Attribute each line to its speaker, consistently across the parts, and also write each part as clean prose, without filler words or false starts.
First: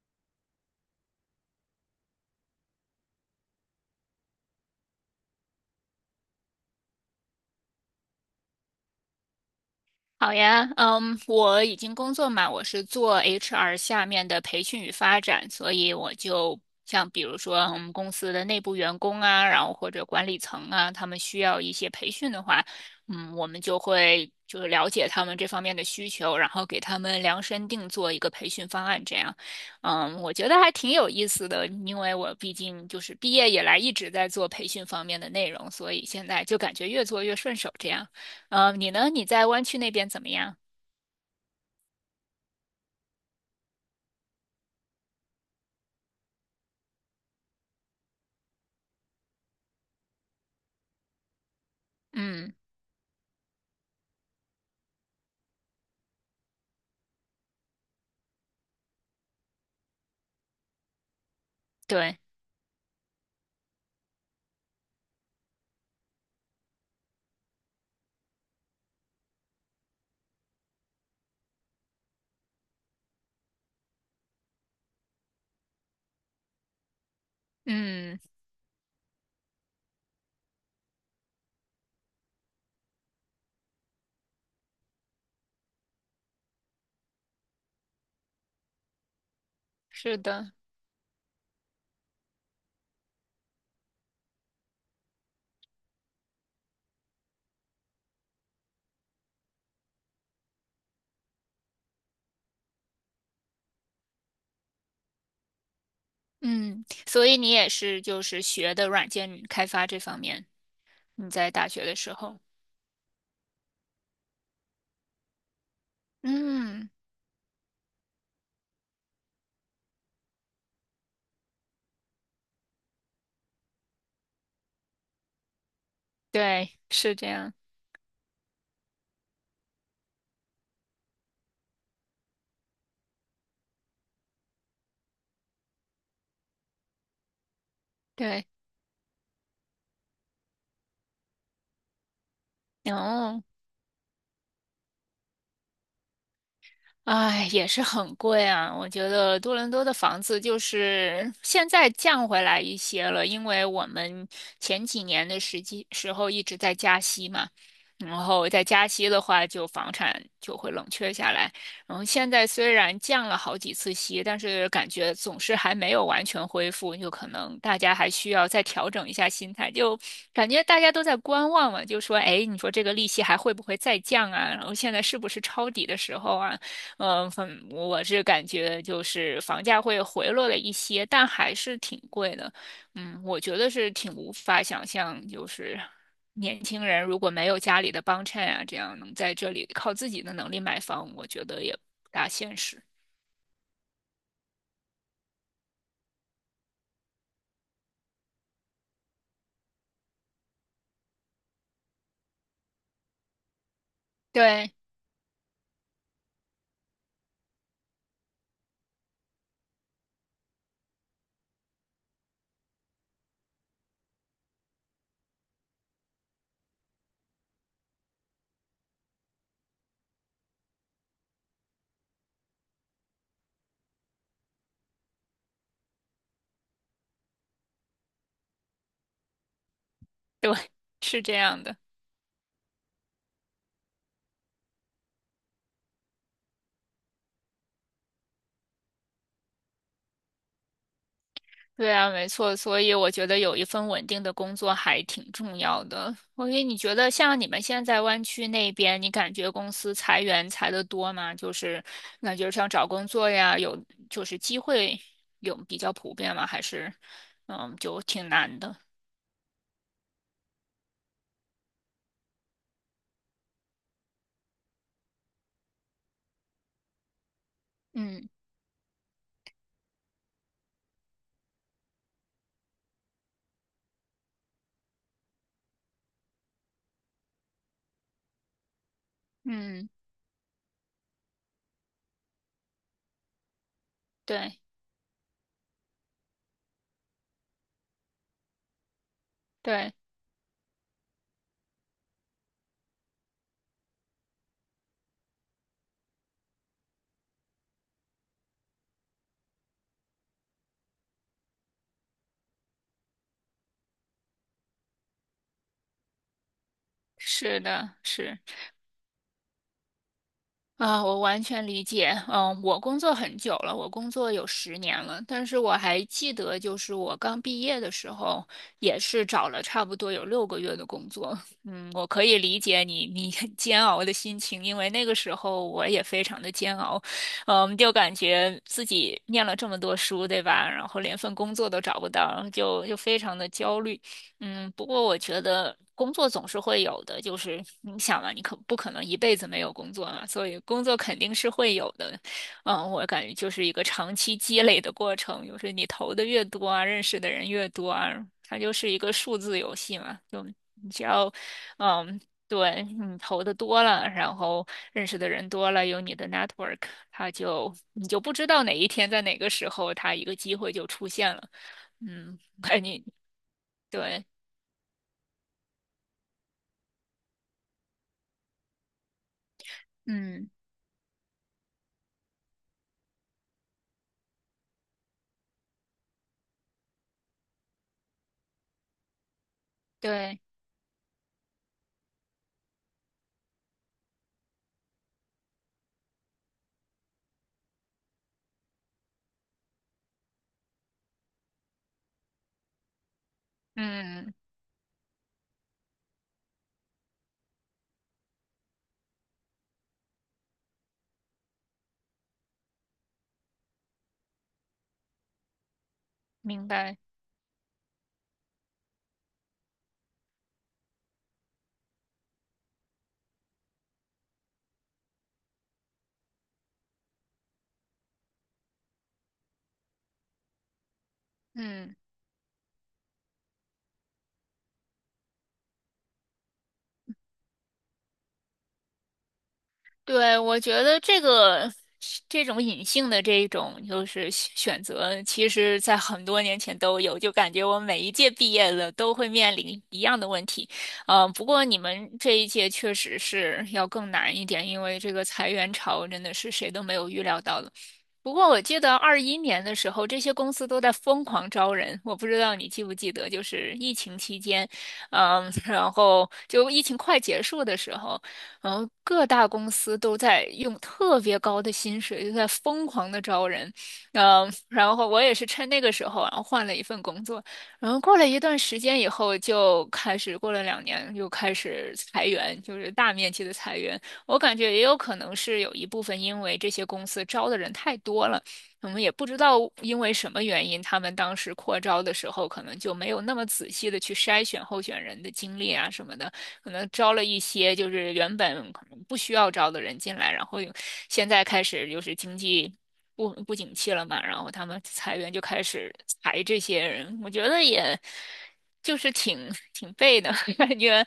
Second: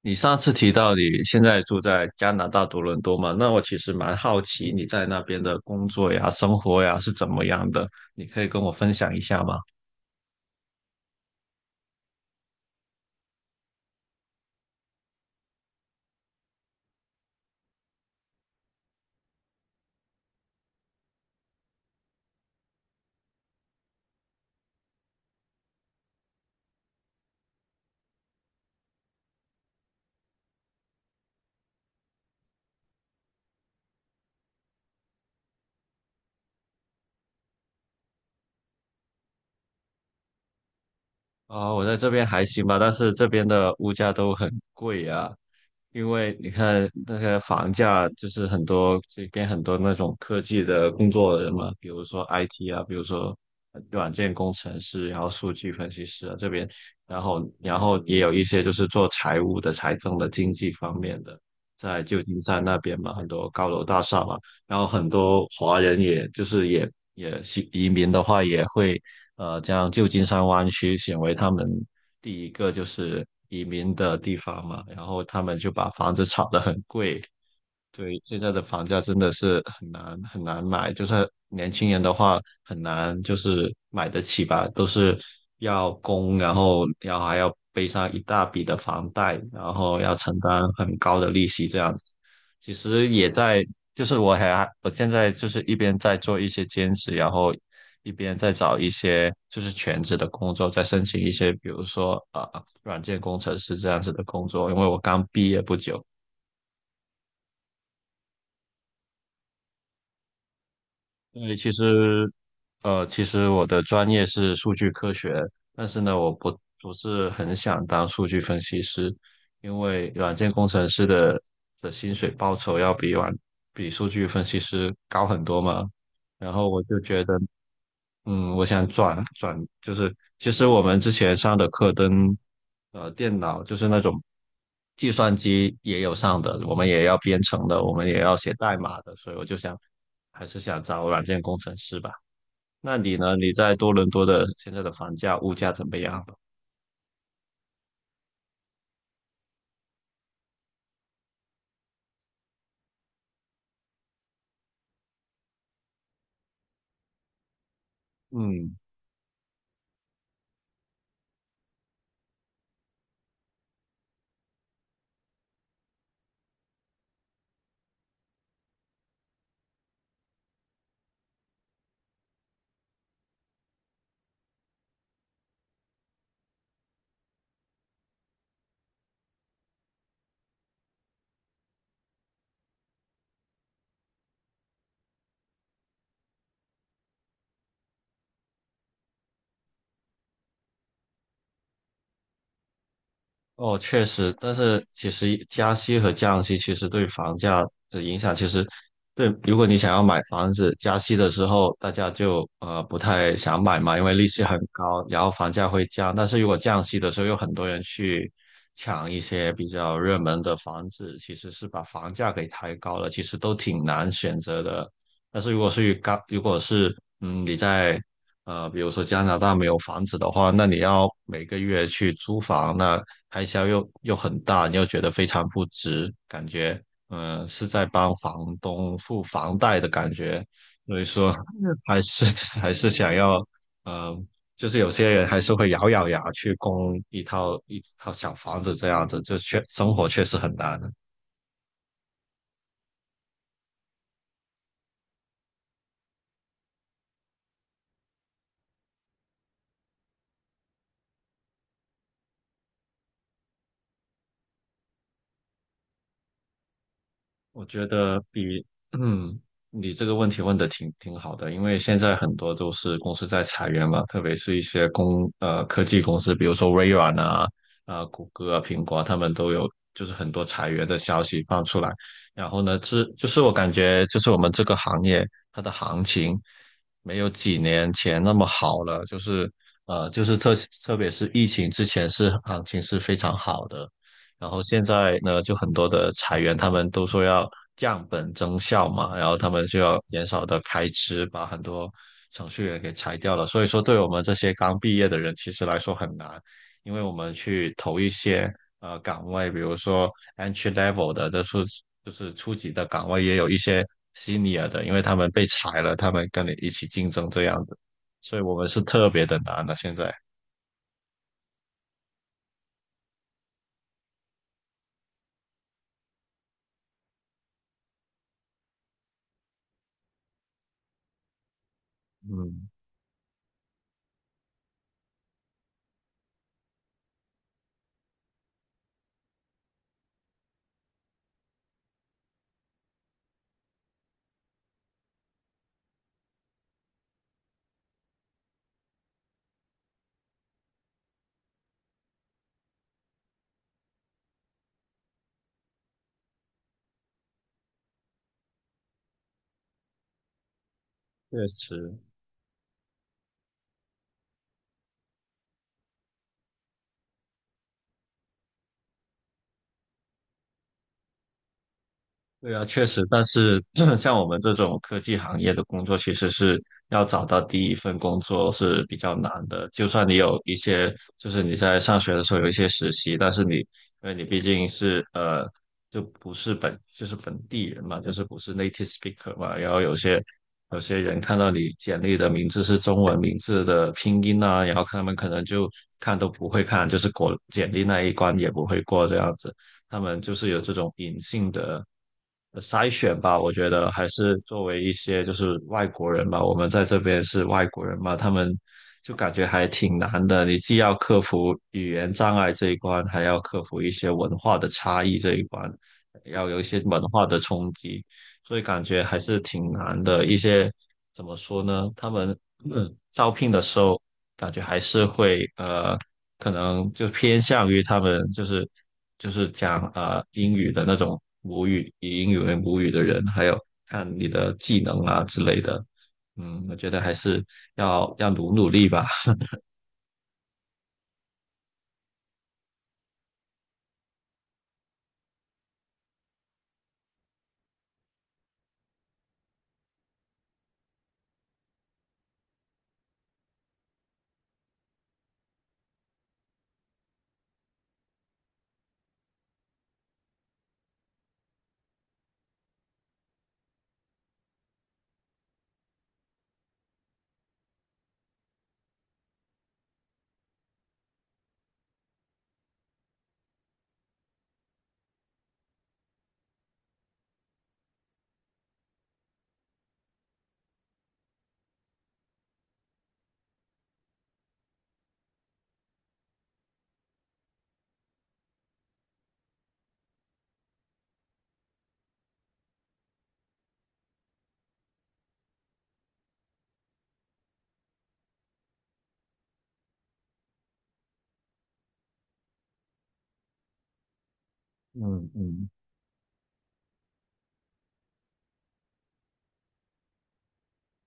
Speaker 1: 你上次提到你现在住在加拿大多伦多嘛？那我其实蛮好奇你在那边的工作呀、生活呀是怎么样的，你可以跟我分享一下吗？
Speaker 2: 好呀，我已经工作嘛，我是做 HR 下面的培训与发展，所以我就像比如说我们公司的内部员工啊，然后或者管理层啊，他们需要一些培训的话，我们就会就是了解他们这方面的需求，然后给他们量身定做一个培训方案，这样，我觉得还挺有意思的，因为我毕竟就是毕业以来一直在做培训方面的内容，所以现在就感觉越做越顺手，这样。你呢？你在湾区那边怎么样？
Speaker 1: 啊、我在这边还行吧，但是这边的物价都很贵呀、因为你看那个房价，就是很多这边很多那种科技的工作人嘛，比如说
Speaker 2: 嗯，
Speaker 1: IT 啊，比如说软件工程师，然后数据分析师啊这边，然后也有一些就是做财务的、财政的、经济方面的，在
Speaker 2: 对，
Speaker 1: 旧金山那边嘛，很多高楼大厦嘛，然后很多华人也就是也是移民的话，也会将旧金山湾区选为他们第一个就是移民的地方嘛，然后他们就把房子炒得很贵。对，
Speaker 2: 嗯，
Speaker 1: 现在的房价真的是很难很难买，就是年轻人的话很难就是买得起吧，都是要供，然后要还要背上一大笔的房贷，然后要
Speaker 2: 是
Speaker 1: 承
Speaker 2: 的，
Speaker 1: 担很高的利息这样子。其实也在，就是我现在就是一边在做一些兼职，然后一边在找一些就是全职的工作，在申请一些比如说软件工程师这样子的工作，因为我刚毕业不久。
Speaker 2: 嗯，所以你也是就是学的软件开发这方面，你在
Speaker 1: 对，
Speaker 2: 大
Speaker 1: 其
Speaker 2: 学的时
Speaker 1: 实，
Speaker 2: 候，
Speaker 1: 其实我的专业是数据科学，但是呢，我不
Speaker 2: 嗯，
Speaker 1: 不是很想当数据分析师，因为软件工程师的的薪水报酬要比数据分析师高很多嘛。然后
Speaker 2: 对，
Speaker 1: 我就
Speaker 2: 是
Speaker 1: 觉
Speaker 2: 这
Speaker 1: 得，
Speaker 2: 样，
Speaker 1: 嗯，我想转转，就是其实我们之前上的课跟电脑，就是那种计算机也有上的，我们也要编程的，我们也要
Speaker 2: 对，
Speaker 1: 写代码的，所以我就想还是想找软件工程师吧。那你呢？
Speaker 2: 哦。
Speaker 1: 你在多伦多的现在的房价、物价怎么样？
Speaker 2: 哎，也是很贵啊！我觉得多伦多的房子就是现在降回来一些了，因为我们前几年的时候一直在加息嘛，然后在
Speaker 1: 嗯。
Speaker 2: 加息的话，就房产就会冷却下来。然后现在虽然降了好几次息，但是感觉总是还没有完全恢复，就可能大家还需要再调整一下心态，就感觉大家都在观望嘛，就说，哎，你说这个利息还会不会再降啊？然后现在是不是抄底的时候啊？嗯，我是感觉就是房价会回落了一些，但还是挺贵的。嗯，我觉得是挺无法想象，就是年轻人如果没有家里的帮衬啊，这样能在这里靠自己的能力买房，我觉得也不大现实。
Speaker 1: 哦，确实，但是其实加息和降息其实对房价的影响，其实对，如果你想要买房子，加息的时候大家就不太想买嘛，因为利息很
Speaker 2: 对
Speaker 1: 高，然后房价会降。但是如果降息的时候，有很多人去抢一些比较热门的房子，其实是把房价给抬高了，其实都挺难选择的。但是如果是高，如果是你在比如说加拿大没有房子的话，那你要每个月去租房，那开销又很大，你又觉得非常不值，感觉是在帮房东付房贷的感觉，
Speaker 2: 对，
Speaker 1: 所以
Speaker 2: 是
Speaker 1: 说
Speaker 2: 这样的。
Speaker 1: 还是 还是想要呃，就是有些人还是会咬咬牙去供一套小房子这样子，就生活确实很难。
Speaker 2: 对啊，没错，所以我觉得有一份稳定的工作还挺重要的。所以你觉得像你们现在湾区那边，你感觉公司裁员裁的多吗？就是感觉像找工作呀，有就是机会有比较普遍吗？还是
Speaker 1: 我
Speaker 2: 嗯，
Speaker 1: 觉
Speaker 2: 就
Speaker 1: 得
Speaker 2: 挺难
Speaker 1: 比，
Speaker 2: 的？
Speaker 1: 嗯，你这个问题问的挺好的，因为现在很多都是公司在裁员嘛，特别是一些科技公司，比如说微软啊、啊、谷
Speaker 2: 嗯
Speaker 1: 歌啊、苹果啊，他们都有就是很多裁员的消息放出来。然后呢，这就是我感觉就是我们这个行业它的行情没有几年前那么好了，就是
Speaker 2: 嗯，
Speaker 1: 呃就是特特别是疫情之前是行情是非常好的。然
Speaker 2: 对
Speaker 1: 后现在呢，就很多的裁员，他们都说要降本增效嘛，然后他们就
Speaker 2: 对，
Speaker 1: 要减少的开支，把很多程序员给裁掉了。所以说，对我们这些刚毕业的人，其实来说很难，因为我们去投一些岗位，比如说 entry level 的，就是初级的岗位，也有一些 senior 的，因为他们被裁了，他们跟你一起竞争这样
Speaker 2: 是
Speaker 1: 子，
Speaker 2: 的，
Speaker 1: 所
Speaker 2: 是。
Speaker 1: 以我们是特别的难的现在。
Speaker 2: 啊，我完全理解。嗯，我工作很久了，我工作有十年了，但是我还记得，就是我刚毕业的时候，也是找了差不多有六个月的工作。嗯，我可以理
Speaker 1: 嗯，
Speaker 2: 解你很煎熬的心情，因为那个时候我也非常的煎熬。嗯，就感觉自己念了这么多书，对吧？然后连份工作都找不到，就非常的焦虑。嗯，不过我觉得工作总是会有的，就是你想嘛，你可不可能一辈子没有工作嘛？所以工作肯定是会有的。嗯，我感觉就是一个长期积累的过程，就是你投的越多啊，认识的人越多啊，它就是一个数字游戏嘛。就你只要，
Speaker 1: 确实。
Speaker 2: 嗯，对，你投的多了，然后认识的人多了，有你的 network，你就不知道哪一天在哪个时候，它一个机会就出现了。嗯，
Speaker 1: 对 啊，
Speaker 2: 哎，
Speaker 1: 确
Speaker 2: 你
Speaker 1: 实，但是 像我
Speaker 2: 对。
Speaker 1: 们这种科技行业的工作，其实是要找到第一份工作是比较难的。就算你有
Speaker 2: 嗯。
Speaker 1: 一些，就是你在上学的时候有一些实习，但是你，因为你毕竟是就不是本，就是本地人嘛，就是不是 native speaker 嘛，然后
Speaker 2: 对，
Speaker 1: 有些人看到你简历的名字是中文名字的拼音啊，然后他们可能就看都不会看，就是过简历那一关也不会过这样子。他们就是有这种隐性的筛选吧。我觉得还
Speaker 2: 嗯，
Speaker 1: 是作为一些就是外国人吧，我们在这边是外国人嘛，他们就感觉还挺难的。你既要克服语言障碍这一关，还要克服一些文化的差异这一关，要有一
Speaker 2: 明
Speaker 1: 些
Speaker 2: 白，
Speaker 1: 文化的冲击，所以感觉还是挺难的。一些怎么说呢？他们 嗯招聘的时候感觉还是会可能就偏向于他们就是讲英语的那种母语，
Speaker 2: 嗯。
Speaker 1: 以英语为母语的人，还有看你的技能啊之类的。嗯，我觉得还是要努努力吧。
Speaker 2: 对，我觉得这个这种隐性的这种就是选择，其实在很多年前都有，就感觉我每一届毕业了都会面临一样的问题。嗯，不过你们这一届确实是要更难一点，因为这个裁员潮真的是谁都没有预料到的。不过我记得二一年的时候，这些公司都在疯狂招人，我不知道你记不记得，就是疫情期间，嗯，然后就疫情快结束的时候。然后各大公司都在用特别高的薪水，就在疯狂的招人，嗯，然后我也是趁那个时候，然后换了一份工作，然后过了一段时间以后，就开始过了两年，又开始裁员，就是大面积的裁员。我感觉也有可能是有一部分因为这些公司招的人太多了，我们也不知道因为什么原因，他们当时扩招的时候可能就没有那么仔细的去筛选候选人的经历啊什么的。可能招了一些就是原本可能不需要招的人进来，然后有现在开始就是经济不景气了嘛，然后他们裁
Speaker 1: 嗯
Speaker 2: 员就开
Speaker 1: 嗯，
Speaker 2: 始裁这些人，我觉得也就是挺背的 感觉，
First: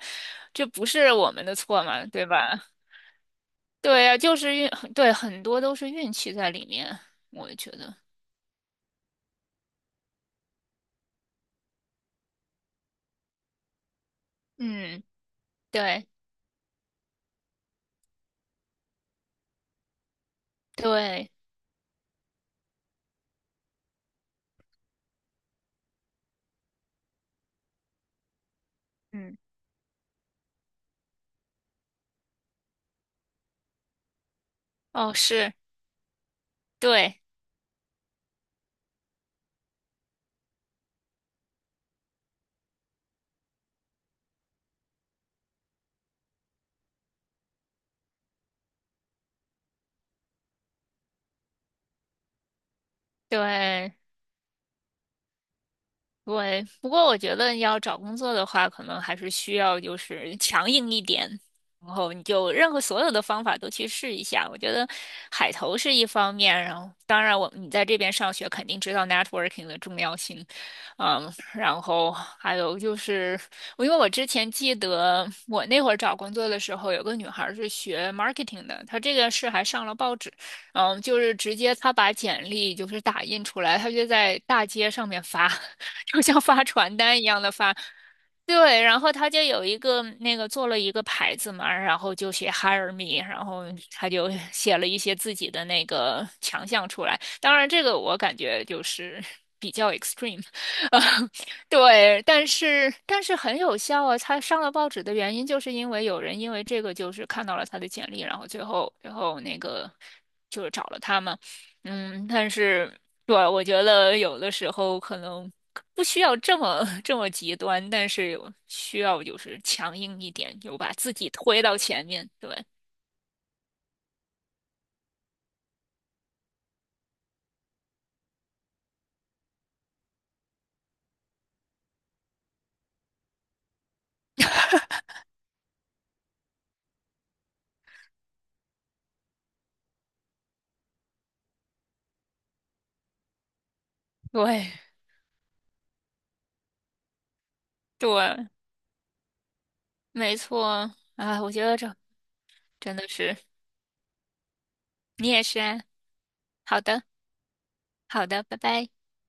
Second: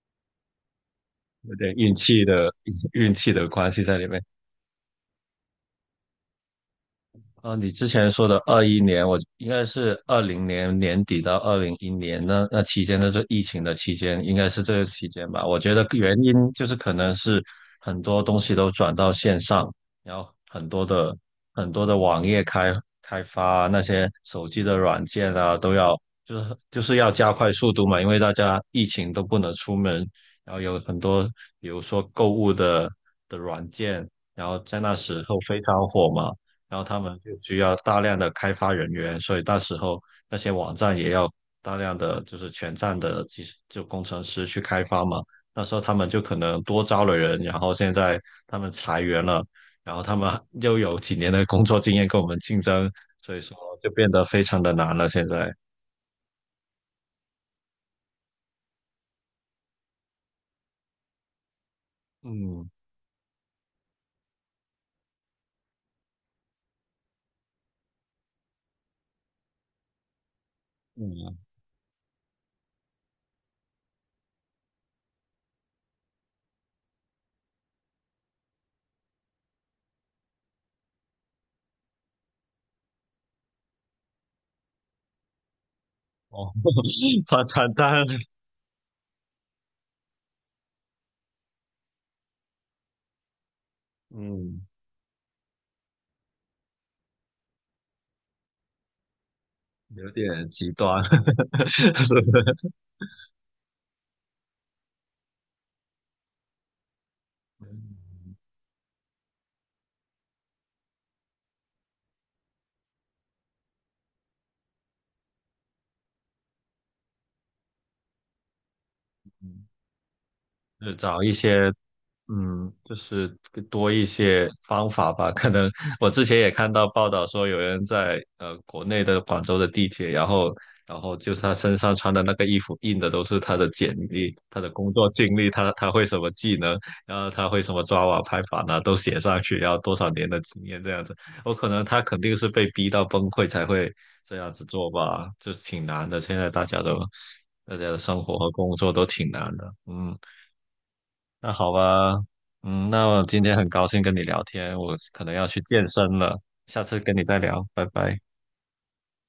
Speaker 2: 这不是我们
Speaker 1: 有
Speaker 2: 的
Speaker 1: 点
Speaker 2: 错
Speaker 1: 运
Speaker 2: 嘛，
Speaker 1: 气
Speaker 2: 对
Speaker 1: 的
Speaker 2: 吧？
Speaker 1: 运气的关系在
Speaker 2: 对
Speaker 1: 里
Speaker 2: 呀，
Speaker 1: 面。
Speaker 2: 就是运，对，很多都是运气在里面，我
Speaker 1: 你
Speaker 2: 觉
Speaker 1: 之
Speaker 2: 得，
Speaker 1: 前说的二一年，我应该是二零年年底到二零一年那期间，那就疫情的期间，应该是这个
Speaker 2: 嗯，
Speaker 1: 期间吧。我觉得
Speaker 2: 对
Speaker 1: 原因就是可能是很多东西都转到线上，然后很多的
Speaker 2: 对，
Speaker 1: 很多的网页开发啊那些手机的软件啊，都要就是要加快速度嘛，因为大家疫情都
Speaker 2: 嗯，
Speaker 1: 不能出门，然后有很多比如说购物的的软件。
Speaker 2: 哦，
Speaker 1: 时候
Speaker 2: 是，
Speaker 1: 非常火嘛，然后他们
Speaker 2: 对
Speaker 1: 就需要大量的开发人员，所以那时候那些网站也要大量的就是全站的技术就工程师去开发嘛。那时候他们就可能多招了人，然后现在他们裁员了，然后他们又有几年的工作经验跟我们竞争，所以说就
Speaker 2: 对。
Speaker 1: 变得非常的难了。现在，
Speaker 2: 对，不过我觉得要找工作的话，可能还是需要就是强硬一点，然后你就
Speaker 1: 嗯
Speaker 2: 任何所有的方法都去试一下。我觉得海投是一方面，然后当然你在这边上学肯定知道 networking 的重要性，嗯，
Speaker 1: 嗯，
Speaker 2: 然后还有就是因为我之前记得我那会儿找工作的时候，有个女孩儿是学 marketing 的，她这个是还上了报纸，嗯，就是直接她把简历就是打印出来，她就在大街上面发。就像
Speaker 1: 哦，
Speaker 2: 发传单一 样
Speaker 1: 发
Speaker 2: 的
Speaker 1: 传
Speaker 2: 发。
Speaker 1: 单，
Speaker 2: 对，然后他就有一个那个做了一个牌子嘛，然后就写 Hire me，然后他就
Speaker 1: 嗯，
Speaker 2: 写了一些自己的那个强项出来。当然，这个我感觉就是 比较
Speaker 1: 有
Speaker 2: extreme，
Speaker 1: 点极
Speaker 2: 呃，
Speaker 1: 端，是不是
Speaker 2: 对，但是很有效啊。他上了报纸的原因，就是因为有人因为这个就是看到了他的简历，然后最后那个就是找了他嘛。嗯，但是对，我觉得有的时候可能不需要这么极端，但是有需要就是强硬一点，就把
Speaker 1: 就
Speaker 2: 自
Speaker 1: 找
Speaker 2: 己
Speaker 1: 一
Speaker 2: 推
Speaker 1: 些
Speaker 2: 到前面。对，
Speaker 1: 嗯，就是多一些方法吧。可能我之前也看到报道说，有人在国内的广州的地铁，然后然后就是他身上穿的那个衣服印的都是他的简历、他的工作经历、他他会什么技能，然后他会什么抓瓦拍法呢，都写上去，然后多少年的经验这样子。我可能他肯定是被逼到崩溃才会这样子
Speaker 2: 对，
Speaker 1: 做吧，就是挺难的。现在大家的生活
Speaker 2: 对，
Speaker 1: 和工作都挺难的，嗯。
Speaker 2: 没错啊，
Speaker 1: 那
Speaker 2: 我觉
Speaker 1: 好
Speaker 2: 得这
Speaker 1: 吧，嗯，
Speaker 2: 真的
Speaker 1: 那我
Speaker 2: 是
Speaker 1: 今天很高兴跟你聊天，我可
Speaker 2: 你
Speaker 1: 能
Speaker 2: 也
Speaker 1: 要去
Speaker 2: 是啊。
Speaker 1: 健身了，
Speaker 2: 好
Speaker 1: 下次
Speaker 2: 的，
Speaker 1: 跟你再聊，拜拜。
Speaker 2: 好的，拜拜。